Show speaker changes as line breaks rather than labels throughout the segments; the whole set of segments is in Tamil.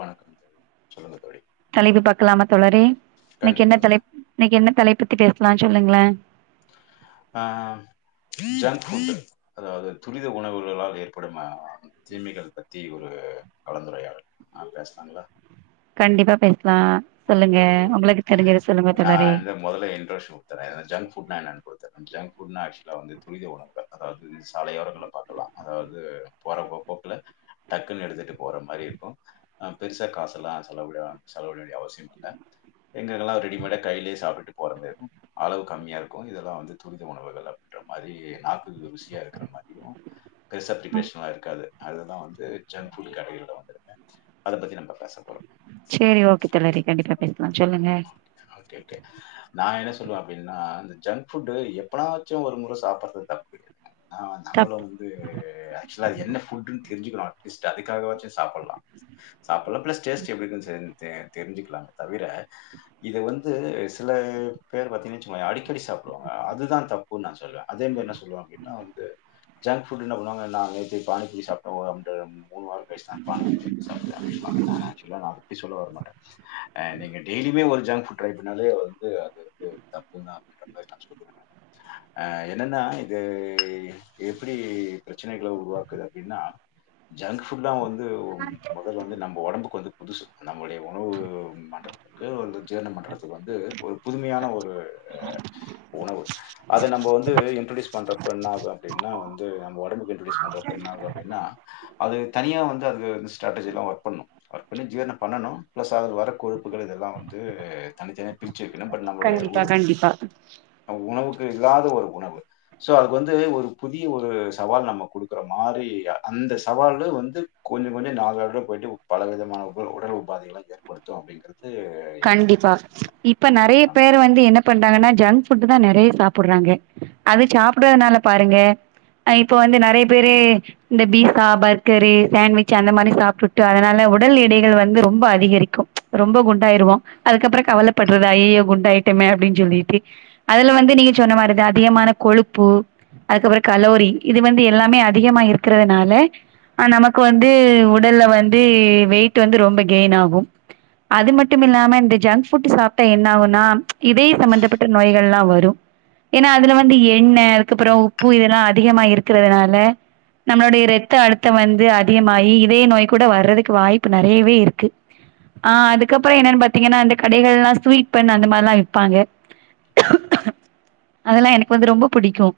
வணக்கம் தோழி சொல்லுங்க தோழி
தலைப்பு பாக்கலாமா தோழரே இன்னைக்கு என்ன
கண்டிப்பாங்க
தலைப்- இன்னைக்கு என்ன தலைப் பத்தி பேசலாம்னு சொல்லுங்களே
ஆஹ் ஜங்க்ஃபுட் அதாவது துரித உணவுகளால் ஏற்படும் தீமைகள் பத்தி ஒரு கலந்துரையாடல் ஆஹ் பேசலாங்களா
கண்டிப்பா பேச
அப்டியா ஓகே
சொல்லுங்க
நான்
தோழரே
வந்து மொதல்ல இன்ட்ரோடக்‌ஷன் குடுத்தர்றேன் அதாது ஜங்க்ஃபுட்னா என்னன்னு குடுத்ர்தறேன் ஜங்க்ஃபுட்னா ஆக்சுவலா வந்து துரித உணவுகள் அதாவது சாலையோரங்கள்ல பார்க்கலா அதாவது போற போக்குல டக்குன்னு எடுத்துட்டு போற மாரியிருக்கோ பெருசா காசெல்லா செலவுடியா செலவிட வேண்டிய அவசியோ இல்ல எங்கெங்கல்லா ரெடிமேடா கையிலயே சாப்டுட்டு போறது அளவு கம்மியாயிருக்கோ இதெல்லா வந்து துரித உணவுகள்ல அப்டின்ற மாதிரி நாக்கு ருசியாயிருக்குற மாதிரியோ ரிசப்டிபேஷன்லாயிருக்காது அதெல்லாம் வந்து ஜங்க் ஃபுட் கடைகள்ல வந்திருப்பே அத பத்தி நம்ம பேச போறோ
சேரி ஓகே தோலரே கண்டிப்பா பேசலா சொல்லுங்க
சொல்லுவே அப்டின்னா இந்த ஜங்க் ஃபுட் எப்பன்னாச்சோ ஒரு முற சாப்புடறது தப்பு கெடையாது ஆஹ்
தப்
நம்மளோ வந்து ஆக்சுவல்லா என்ன ஃபுட்ன்னு தெரிஞ்சுக்களா அட்லீஸடக அதுக்காக வாச்சோ சாப்படலா [unintelligible] தெரிஞ்சு க்கலானே தவிர இது வந்து சில பேர் பாத்தீங்க வெச்சுக்கோங்களே அடிக்கடி சாப்புடுவாங்க அதுதா தப்பு நா சொல்லுவே அதேமாரி என்ன சொல்லுவே அப்டின்னா வந்து ஜங்க் ஃபுட்டுன்னா என்ன பண்ணுவாங்கன்னா நேத்து பாணி பூரீ சாப்டோ வந்து மூணு வாரோ கழிச்சுதா பாணி பூரீ சாப்டே அப்டின்னுவாங்க நானு ஆக்க்ஷுவல்லா நா அத அப்டி சொல்ல வரமாட்டே அ நீங்க டெய்லியுமே ஒரு ஜங்க்புட் ட்ரை பண்ணாலே வந்து அது வந்து தப்புன்னுதா அப்டின்ற மாரி நா சொல்லுவே ஆ எனன்னா இது எப்டி பிரச்சனைகள உருவாக்குது அப்டின்னா ஜங்க்புட்டா வந்து வந்து மொதல்ல வந்து நம்ம ஒடம்புக்கு வந்து புதுசு நம்ளோடைய உணவு மண்டலம்யிருக்கு அ ஜீரண மண்டலத்துக்கு வந்து ஒரு புதுமையான ஒரு உணவு அத நம்ம வந்து இன்ட்டுருடீயூஸ் பண்ற அப்ப [unintelligible] அப்டின்னா வந்து நம்ம ஒடம்புக்கு பண்றப்ப என்னாகோ அப்டின்னா அது தனியா வந்து அது ஸ்ட்ராடர்ஜிலா ஒர்க் பண்ணு ஒர்க் பண்ணி ஜீரணோ பண்ணனோ ப்ளஸ் கொழுப்புகள் இதெல்லாம் வந்து த இஜப்பி புடிச்சுயிருக்குன்னு பட் நம்மளோடைய
கண்டிப்பா
ஊரு
கண்டிப்பா
உணவு எதாவது ஒரு உணவு சோ அதுக்கு வந்து ஒரு புதிய ஒரு சவால் நம்ம குடுக்குற மாரி அந்த சவால்லு வந்து கொஞ்சோ கொஞ்சோ நாளடைவுல போய்ட்டு பலவிதமாக உப் உடல் உபாதைகள தரும் கொடுத்தோம் அப்டீங்குறது
கண்டிப்பா இப்ப நெறைய
ஆமா.
பேர் வந்து என்ன பண்றாங்கன்னா ஜங்க் ஃபுட் தா நெறைய சாப்புடுறாங்க அது சாப்புடுறதுனால பாருங்க இப்ப வந்து நெறைய பேரு இந்த பீசா பர்கரு சாண்விச்சு அந்த மாரி சாப்டுட்டு அதனால உடல் இடைகள் வந்து ரொம்ப அதிகரிக்கோ ரொம்ப குண்டா யிருவோ அதுக்கப்றோ கவல படுறதாயி குண்டா ஆயிட்டோமே அப்டினு சொல்லிட்டு அதுல வந்து நீங்க சொன்ன மாரிதா அதிகமான கொழுப்பு அதுக்கப்றோ கலோரி இது வந்து எல்லாமே அதிகமா இருக்குறதுனால நமக்கு வந்து உடல்ல வந்து வெய்ட் வந்து ரொம்ப கெயின் ஆகும் அதுமட் டும்மில்லாம இந்த ஜங்க் ஃபுட் சாப்டா என்ன ஆகும்னா இதய சம்பந்தப்பட்ட நோய்கள்யெல்லா வரும் ஏன்னா அதுல வந்து எண்ணெய் அதுக்கப்புறோ உப்பு இதெல்லா அதிகமா இருக்குறதுனால நம்மளோடைய ரத்த அழுத்தோ வந்து அதிகமாயி இதய நோய் கூட வர்றதுக்கு வாய்ப்பு நெறையவேயிருக்கு ஆஹ் அது அதுக்கப்பறோ என்னன்னு பாத்தீங்கன்னா இந்த கடைகள்லயெல்லா ஸ்வீட் பண் அந்த மாரியெல்லா விப்பாங்க அதெல்லா எனக்கு வந்து ரொம்ப புடிக்கோம்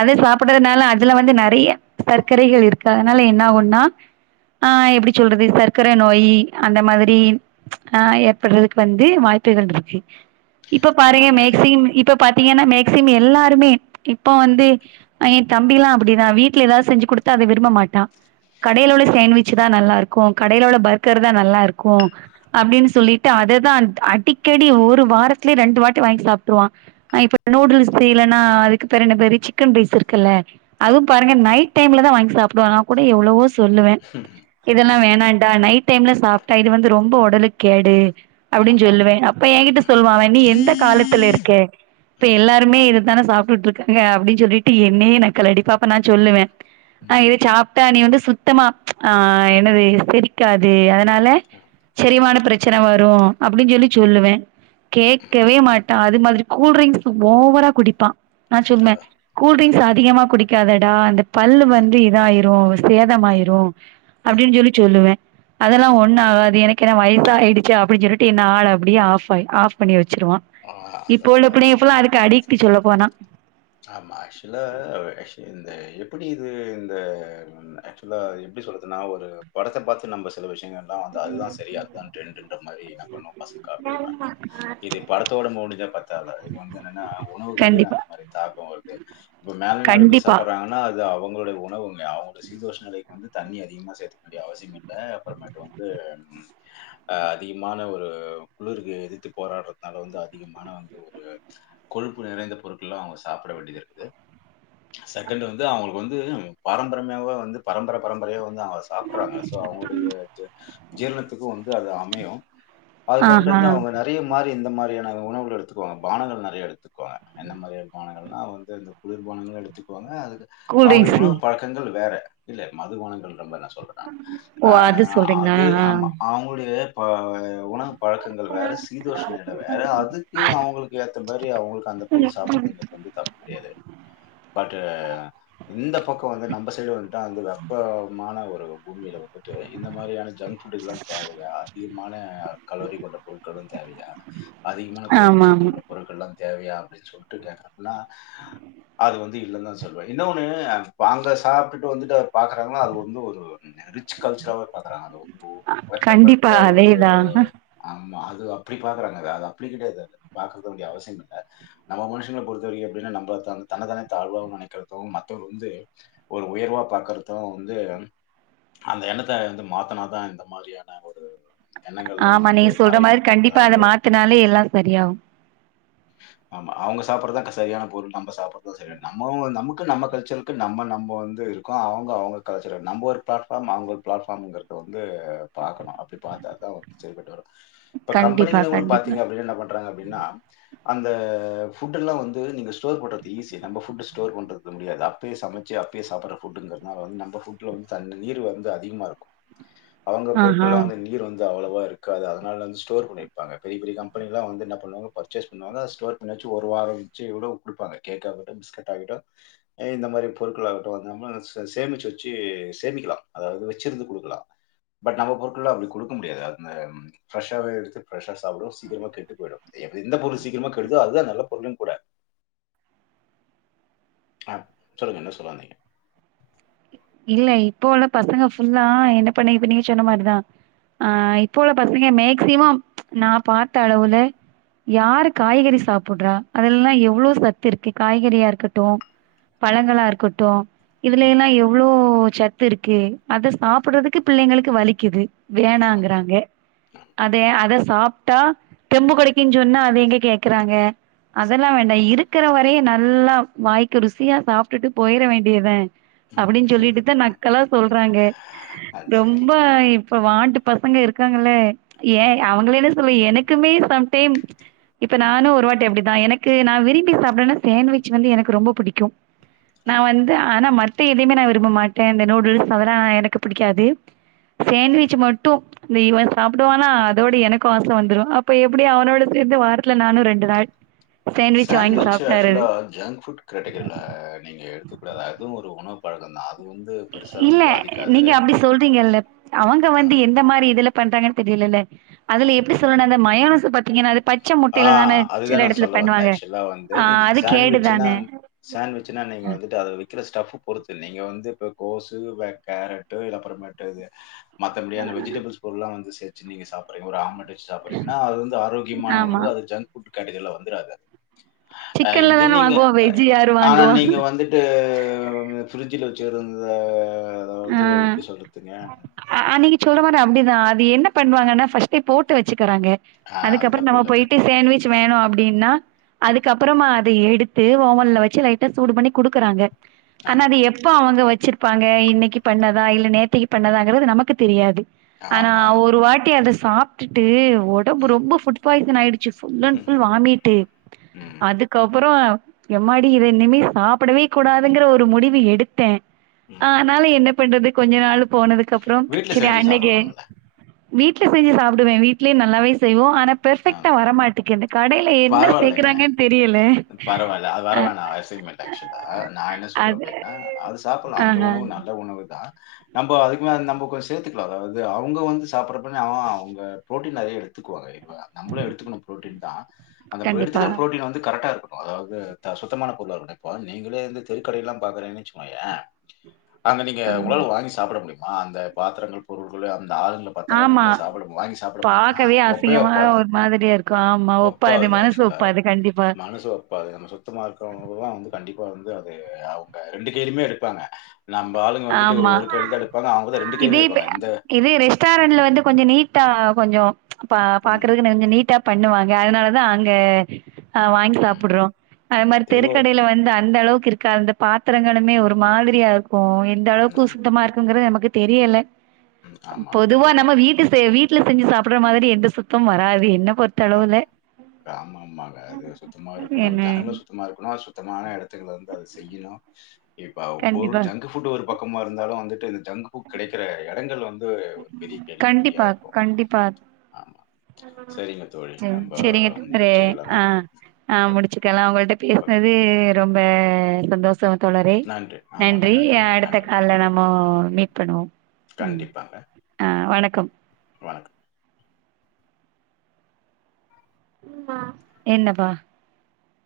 அத சாப்புடுறதுனால அதுல வந்து நெறைய சர்க்கரைகள்யிருக்கு அதனால என்ன ஆகும்னா ஆ எப்டி சொல்றது சர்க்கர நோயி அந்த மாரி ஆ ஏற்படுறதுக்கு வந்து வாய்ப்புகள்யிருக்கு இப்ப பாருங்க
ஆமாங்க.
மேக்சிம் இப்ப பாத்தீங்கன்னா மேக் சிம் எல்லாருமே இப்போ வந்து என் தம்பிலாம் அப்படிதான் வீட்டுல ஏதாவது செஞ்சு கொடுத்தா அதை விரும்ப மாட்டான் கடையிலோ உள்ள சேண்ட்விச் தான் நல்லா இருக்கும் கடையிலோ உள்ள பர்கர் தான் நல்லா இருக்கும் அப்படின்னு சொல்லிட்டு அததான் அடிக்கடி ஒரு வாரத்துல ரெண்டு வாட்டி வாங்கி சாப்பிடுவான இப்ப நூடுல்ஸ் செய்லன்னா அதுக்கு பேரு என்ன பேரு சிக்கன் ரைஸ் இருக்குல்ல அதுவும் பாருங்க
ம்.
நைட் டைம்ல தான் வாங்கி சாப்பிடுவ நான் கூட எவ்வளவோ சொல்லுவேன் இதெல்லாம் வேணாடா நைட் டைம்ல சாப்பிட்டா இது வந்து ரொம்ப உடலு கேடு அப்படின்னு
ஆமா.
சொல்லுவேன் அப்ப ஏன் கிட்ட
ம்,
சொல்லுவ நீ எந்த காலத்துல இருக்க இப்ப
ம்,
எல்லாருமே இததான சாப்பிட்டுட்டு இருக்காங்க அப்படின்னு சொல்லிட்டு என்னையே நக்கலடிப்பா அப்ப நான் சொல்லுவேன் ஆஹ
ம்,
இதை சாப்பிட்டா நீ வந்து சுத்தமா ஆஹ் என்னது செரிக்காது என்னாலே
ம், ம்,
[unintelligible] பிரச்சனை வரும் அப்படின்னு சொல்லி
ம்.
சொல்லுவேன் கேக்கவே மா அது மாதிரி கூல்ரிங்க்ஸ் ஓவரா குடிப்பான் நான் சொல்வேன்
அதான். ம்,
கூல்ரிங்க்ஸ் ஆ அதிகமா குடிக்காதடா அந்த பல்லு
ம்,
வந்து இதான் ஆயிரோ
ம்,
சேதமாயிரோ
ம்,
அப்படின்னு சொல்லி சொல்லுவேன்
ம்.
அதெல்லாம் ஒன்ணு ஆகாது எனக் கென்ன வயசாயிச்சு அப்டின்னு சொல்லிட்டு என்ன ஆள் அப்படியே ஆப்ஆயி ஆப் பண்ணி வச்சிருவான்
ஆ அதான்,
இப்போ உள்ள
அதான், அதான்.
புள்ளிக புள்ள அதுக்கு அடிக்கிட் சொல்ல போனா
ஆமா ஆக்சுவலா இந்த எப்படி இது இந்த ஆக்சுவலா எப்படி சொல்றதுன்னா ஒரு படத்தை பார்த்து நம்ம சில விஷ் [inaudible] வந்து அதுதான் சரி அதுதான் டிரண்டு மாதிரி என்ன பண்ணும் பசம் காப்பிடுப்பாங்க இது படத்தோட மூடிதான் பத்த இது வந்து என்னன்னா உணவுகளையே
கண்டிப்பா
அந்த மாரி [unintelligible] இப்ப மேல நாடு [unintelligible] எடுக்கு
கண்டிப்பா
சாப்படுறாங்கன்னா அது அவங் அவங்களுடைய உணவு அவங்கடைய சீதோஷ நிலைக்கு வந்து தண்ணி அதிகமா சேர்த்து வேண்டிய அவசியம் இல்லை அப்புறமேட்டு வந்து அதிகமான ஒரு குளிருக்கு எதிர்த்து போராடுறதுனால வந்து அதிகமான வந்து ஒரு கொழுப்பு நிறைந்த பொருட்கள் எல்லாம் அவங்க சாப்பிட வேண்டியது இருக்குது செகண்ட் வந்து அவங்களுக்கு வந்து பாரம்பரியமாவ வந்து பரம்பரை பரம்பரையா அவங்க சாப்பிடுறாங்க சோ அவங்களுடைய ஜீரணத்துக்கு வந்து அது அமையும் அதுக்கப்புற
ஆஹா
வந்து அவங்க நறைய மாறி மாதிரியான உணவு எடுத்துக்குவாக பானங்கள் நறைய எடுத்துக்குவாக மாதிரி எடு பானங்கலாம் வந்து அந்த குளிர்பானங்களாம் எடுத்துக்குவாங்க அதுக்கு அவங்க
கூல்ட்ரிங்க்ஸு
உணவு பழக்கங்கள் வேற இல்ல மதுபாணங்கள் ரொம்ப நஷ் [unintelligible]
ஓ
ஆ
அது சொல்றீங்களா
அது ஆமா
ஆ
அவங்களுடைய ஆ உனா பழக்கங்கள் வேற சீதோஷன்டை வேற அதுக்கு அவங்களுக்கு ஏற்ற மாரி அவங்களுக்கு அந்த பொரு
ஆமா
சாப்பிடுறதுங்க தப்பு கிடையாது பட்டு இந்த பக்கம் பந்து நம்ம சைடு வந்து வெப்பமான ஒரு பூமியில வந்துட்டு இந்த மாதிரியான ஜந் பட்டிகல்லாம் தேவையா அதி கல்லோரி கொண்ட பொருட்கள் வந் தேவையா அதிகமான கொழுப்பு
ஆமா
சத்து உள்ள பொருட்கள்லா தேவையா அப்பிடின் சொல்ட்டு கேக்குறாங்க நா அது வந்து இல்ல தான் சொல்லுவேன் இன்னொன்னு அங்க சாப்பிட்டுட்டு வந்துட்டு பாக்குறாங்கன்னா அது வந்து ஒரு ரிச் கல்ச்சராவே பாக்குறாங்க அது வந்து உ
அ கண்டிப்பா
உயர்த்தப்பட்ட ஒரு
அதேதா
ஆமா. அது அப்படி பாக்குறாங்க அது அப்படி கிடையாது பாக்கவேண்டியது அவசியம் இல்ல நம்ம மனுஷங்கள பொறுத்து பொறுத்தவரைக்கும் எப்டின்னா நம்ப தன் தன்னத்தானே தாழ்வா நெனைக்கிறதும் மத்தவங்க வந்து ஒரு உயர்வா பாக்குறதும் வந்து அந்த எண்ணத்த வந்து மாத்துனாதா இந்த மாரியான ஒரு எண்ணங்கள்லாம்
ஆமா
வந்து
நீங்க சொல்ற
மறையும்.
மாரி கண்டிப்பா
அதாவது
அதை மாத்தினாலே எல்லா சரியாகு
ஆமா அவங்க சாப்படுறதுதா க சரியான பொருள் நம்ம சாப்படுறதும் சரியானது நம்ம நமக்கு நம்ம கல்ச்சர்க்கு நம்ம நம்ப வந்து இருக்கோ அவங்க அவங்க கல்ச்சர் நம்ப ஒரு பிளாட்ஃபார்ம் அவங்க ஒரு பிளாட்ஃபார்ம்ங்கறத வந்து பாக்கணு அப்டி பாத்தாதா செரிப்பட்டு வரு இப்ப
கண்டிப்பா
கம்பெனிகள்ல கூட
கண்டிப்பா
பாத்தீங்க அப்டின்னா என் பண் பண்றாங்க அப்டின்னா அந்த ஃபுட்டெல்லா வந்து நீங்க ஸ்டோர் பண்றது ஈஸி நம்ம ஃபுட்டு் ஸ்டோர் பண்றது முடியாது அப்பயே சமைச்சு அப்பயே சாப்பிட்ற ஃபுட்டுங்கிறதுனால வந்து நம்ம ஃபுட்ல வந்து தண்ணி நீர் வந்து அதிகமா இருக்கு அவங்க
ஆஹா
பொருட்கலாம் வந்த நீர் வந்து து அவ்ளவா இருக்காது அதனால வந்து ஸ்டோர் பண்ணி இருப்பாங்க பெரிய பெரிய கம்பெனிலாம் வந்து என்ன பண்ணுவாங்க பர்ச்சேஸ் அது நால ஸ்டோர் பண்ணி வச்சி ஒரு வாரம் வச்சி எவ்ளோக் குடுப்பாங்க கேக் ஆகட்டும் பிஸ்கட் பாக்கெட்டொ ஏ இந்த மாரி பொருட்கள் ஆகட்டும் வந்து நம்மலு சேமிச்சி வச்சி சேமிக்கலாம் அதாவது வச்சிருந்து குடுக்கலாம் பட் நம்ம பொருட்களாம் அப்டி குடுக்க முடியாது அது மா ம் ஃப்ரெஷாவே எடுத்து ஃப்ரெஷா சாப்ட்டுவோம் சீக்கிரமா கெட்டு போய்டும் [unintelligible] எந்த பொருள் சீக்கிரமா கெடுதோ அதுதா நல்ல பொருளும் கூட அஹ் சொல்லுங்க என்ன சொல்லவந்தீங்க
இல்ல இப்போ உள்ள பசங்க ஃபுல்லா என்ன பண்ணிருது நீங்க சொன்ன மாரிதா அஹ் இப்போ உள்ள பசங்க மேக்சிமம் நா பாத்த அளவுல யாரு காய்கறி சாப்பிடுறா அதுலல்லா எவ்ளவு சத்து இருக்கு காய்கறியா இருக்கட்டு பழங்களா இருக்கட்டு
ம்.
இதுலெல்லாம் எவ்ளோ ஓ சத்து இருக்கு அத சாப்பிடுறதுக்கு பிள்ளைங்களுக்கு வலிக்குது
ஆமா.
வேணாங்கறாங்க
ஆமா.
அத அத சாப் டா தெம்பு
ம்.
கெடைக்குன்னு சொன்ன அது எங்க கேக்குறாங்க அதெல்லாம் வேண்டாம் இருக்கிற வரைய நல்லா வாய்க்கு ருசியா சாப்பிட்டுட்டு போயிட வேண்டியத
ம்.
அப்டின்னு
ம்.
சொல்லிட்டுதா நக்கலா சொல்றாங்க
அது சரி.
ரொம்ப இப்ப வாண்டு பசங்க இருக்காங்களே
ம்.
ஏன் அவங்களைன்னு சொல்லல எனக்குமே சம் சேம் இப்ப
ம்.
நானும் ஒரு வாட்டி அப்படிதான் நான் எனக்கு நான் விரும்பி சாப்பிடேனா சாண்ட்விச் வந்து எனக்கு ரொம்ப பிடிக்கும்
ஆமா.
நான் வந்து ஆனா ம மந்த எதையுமே நான் விரும்ப மாட்டேன் இந்த நூடுல்ஸ் அதெல்லாம் எனக்கு பிடிக்காது சாண்ட்விச் மட்டும் இவன் சாப்பிடுவான் ஆ அதோட எனக்கும் ஆசை வந்துடும் இப்ப எப்டி அவனோட சேந்து வாரத்துல நானும் ரெண்டு நாள் சேண்ட்விச் வாங்கி
சாண்ட்விச்
சாப்பிட்டர்றது.
ஆக்சுவலா ஜங்க் புட் கேட்டகரில நீங்க எடுத்துக்க கூடாது அதுவும் ஒரு உணவு பழக்கோ தா
இல்ல நீங்க அப்படி சொல்றீங்கல்ல அவங்க வந்து
ஆமா,
எந்த மாதிரி இதுல பன்றாங்கானு தெரியலழ அதுல எப்டி சொல்ல அந்த [unintelligible] அது பச்சை முட்டையில தானே
ஆஹ்
சில
அதுதான் நான்
இடத்துல
சொல்ல வந்தேன்
பண்ணுவாங்க.
ஆக்சுவலா வந்து
ஆ
நீ
அது கேடு
சாண்ட்விச்னா
தானே.
சாண்ட்விச்னா நீங்க வந்துட்டு அத ஸ்டஃப்பு பொறுத்து நீங்க வந்து இப்ப கோசு இல்ல கேரட்டு இல்ல அப்புறமேட்டு மத்தபடியான வெஜிடபிஸ் பொருலாம் வந்து வச்சு நீங்க சாப்பிடுறிங்க ஒரு ஆம்லட் வச்ச சாப்பறீங்கன்னா அது வந்து விமான
ஆமா.
உணவு அது ஜங்க்பூட் கடசில வந்துறாத அஹ்
சிக்கன்ல
இது
தானே
நீங்க
வாங்குவோம். வெஜ் யாரு
ஆனா
வாங்குவா?
நீங்க வந்துட்டு [unintelligible] ஃபரிட்ஜில் வச்சுருந்தா
அ அன் அன்னிக்கி சொல்ல மாட் அப்டிதான் அது என்ன பண்ணுவாங்கன்னா ஃபர்ஸ்ட்டே போட்டு வச்சுட்டு இருறாங்க
ஆ அது
அதுக்கப்புறம்
தப்பு
நம்ம
இல்ல அது.
போயிட்டு சேண்ட்விச் வேணும் அப்படின்னா அதுக்கப்புறமா அதை எடுத்து ஓவன்ல வச்சு னைநட்டால சூடு பண்ணி குடுக்குறாங்க ஆனா
ஆமா.
அது எப்ப அவங்க வச் வச்சிருப்பாங்க இன்னைக்கு இப்ப பண்ணதா இல்ல நோத்திக்கி பண்ணதாங்குகிறது நமக்கு தெரியாது ஆனா
ஆமாமா.
ஒரு வாட்டி அத ஸ் சாப்ட்டுட்டு உடம்ப
ம்.
ரொம்ப பூட் பாய்சன் ஆயிடுச்சு ஃபூல்ன் ஃபூல் வாமிட்டு
ம்.
அதுக்கப்றம் எம்மாடி இதை இனிமே சாப்புடவே கூடாதுனு ஒரு முடிவு எடுத்தேன்
ம்.
அஹ என்ன பண்றது கொஞ்ச நாள் போனதுக்கு அதுக்கப்புறம்
வீட்ல
சரி
செஞ்சு
அண்னைக்கு
சாப்பிடலாம்ல.
வீட்டுல செஞ்சு சாப்பிடுவேன் வீட்டு ட்லியே நல்லாவே
ம்.
செய்வோம் ஆன
ஆ
பெர்ஃபெக்டா வர மாட்டிக்குது
பரவாயில்லங்க பரவாயில்ல அது
அ
பரவாயான வயசக்குமல ஆக்சுவலா நான் என்ன சொல்லுவேன்
அது
அப்படின்னா அது சாப்பிடலாம் அந்த
ஆஹா.
உணவு நல்ல உணவு தா நம்ப அதுக்குமேல நம்ப கொஞ்சம் சேத்துகலாம் அதாவது அவங்க வந்து சாப்புரப்பலா அவங்க ப்ரோட்டியின் நறைய எடுத்துக்குவாங்க இப்ப நம்பளும் எடுத்துகனும் ப்ரோட்டின் தான் அந்த
கண்டிப்பா.
எடுக்கிற ப்ரோட்டன் வந்து கரெக்டா இருக்கும் அதாவது சுத்தமான பொருளாக இருக்கணும் இப்போ நீங்களே வந்து தெருக்கடைய எல்லாம் பாக்குறீங்கன்னு வைச்சுகியேன் அங்க நீங்க
ஆ.
இவ்ளவு வாங்கி சாப்ட முடியும் ஆ அந்த பாத்திரங்கள் பொருள்கள [inaudible] [inaudible] பாத்த
ஆமா.
ஆளும் சாப்பு வாங்கி சாப்புட முடியுமா
பாக்கவே
ஒப்போ
அசிங்கமா
ஒப்பாது
ஒரு மாதிரியா இருக்கும். ஆமா.
ஒப்பாது
மனசு
ஆக்சுவலா
ஒப்பாது. கண்டிப்பா.
மனசு ஒப்பாது நம்ம சுத்தமா இருக்குறவங்கெல்ல வந்த கண்டிப் இப்ப வந்து அத அவுங்க ரெண்டு பேருமே எடுப்பாங்க நம்ப ஆளுங்க வந்துட்டு
ஆமா.
ஒரு கையில தான் எடுப்பாங்க அவுங்கதான் ரண்டு
இதே
கையிமே
இப்ப
எப்பாங்க இந்த
தா கொஞ்சோ ப
ம்,
பாக்குறதுகு கொஞ்ச நீட்டா பண்ணுவாங்க அதனாலதா அங்க அஹ் வாங்கி
ம்,
சாப்புறோம் அது
ம்.
மாரி
தெருவ
தெருக்கடையில வந்து அந்த அளவுக் இருக்காது அந்த பாத்திரங்கேளுமே ஒரு மாதிரியா இருக்கும் இந்தந்த
ம்
அளவுக்கு
ஆமா,
சுத்தமா இருக்குங்கிறது எமக்கு துக்கு தெரியல
ம் ஆமா.
பொதுவா
கண்டிப்பா.
நம்ம வீட்டு சேவிப் வீட்டுல செஞ்சு சாப்புடுற மாதிரி எந்த சுத்தம் வராது என்ன பொறுத்தளவுல
ஆமா ஆமாங்க அது சுத்தமா இருக்கணு
என்ன
ஜனங்க சுத்தமா இருக்குணு சுத்தமான இடத்துங்கள வந்து அத செய்யணு இப்ப அவஃபுட்
கண்டிப்பா
ஜங்கு புட் ஒரு பக்கமா இருந்தாலு வந்துட்டு பங்கு கெடைக்கிற இடங்கள் வந்து ஒரு பெரிய கேள்விக்குறியா
கண்டிப்பா
இருக்கு ஆமா சரிங்க தோழி.
[inaudible] செரி
நம்ப
செரிங்க [inaudible]
முடிச்சுக்கலாங்க.
ஆ ஆ
ஓகே,
முடிச்சுக்கலாம் அவுங்களுட்ட
ஓகே.
பேசினதே ரொம்பா சந்தோஷ் சோ தோழரே
நன்றி. ஆமாங்க.
நன்றி
நன்றிங்க.
அடுத்த
நன்றி.
காலரமோ மே கணு ம்
கண்டிப்பாங்க.
ஆஹ் வணக் கம்
வணக்கம்
ம்மா என்னபா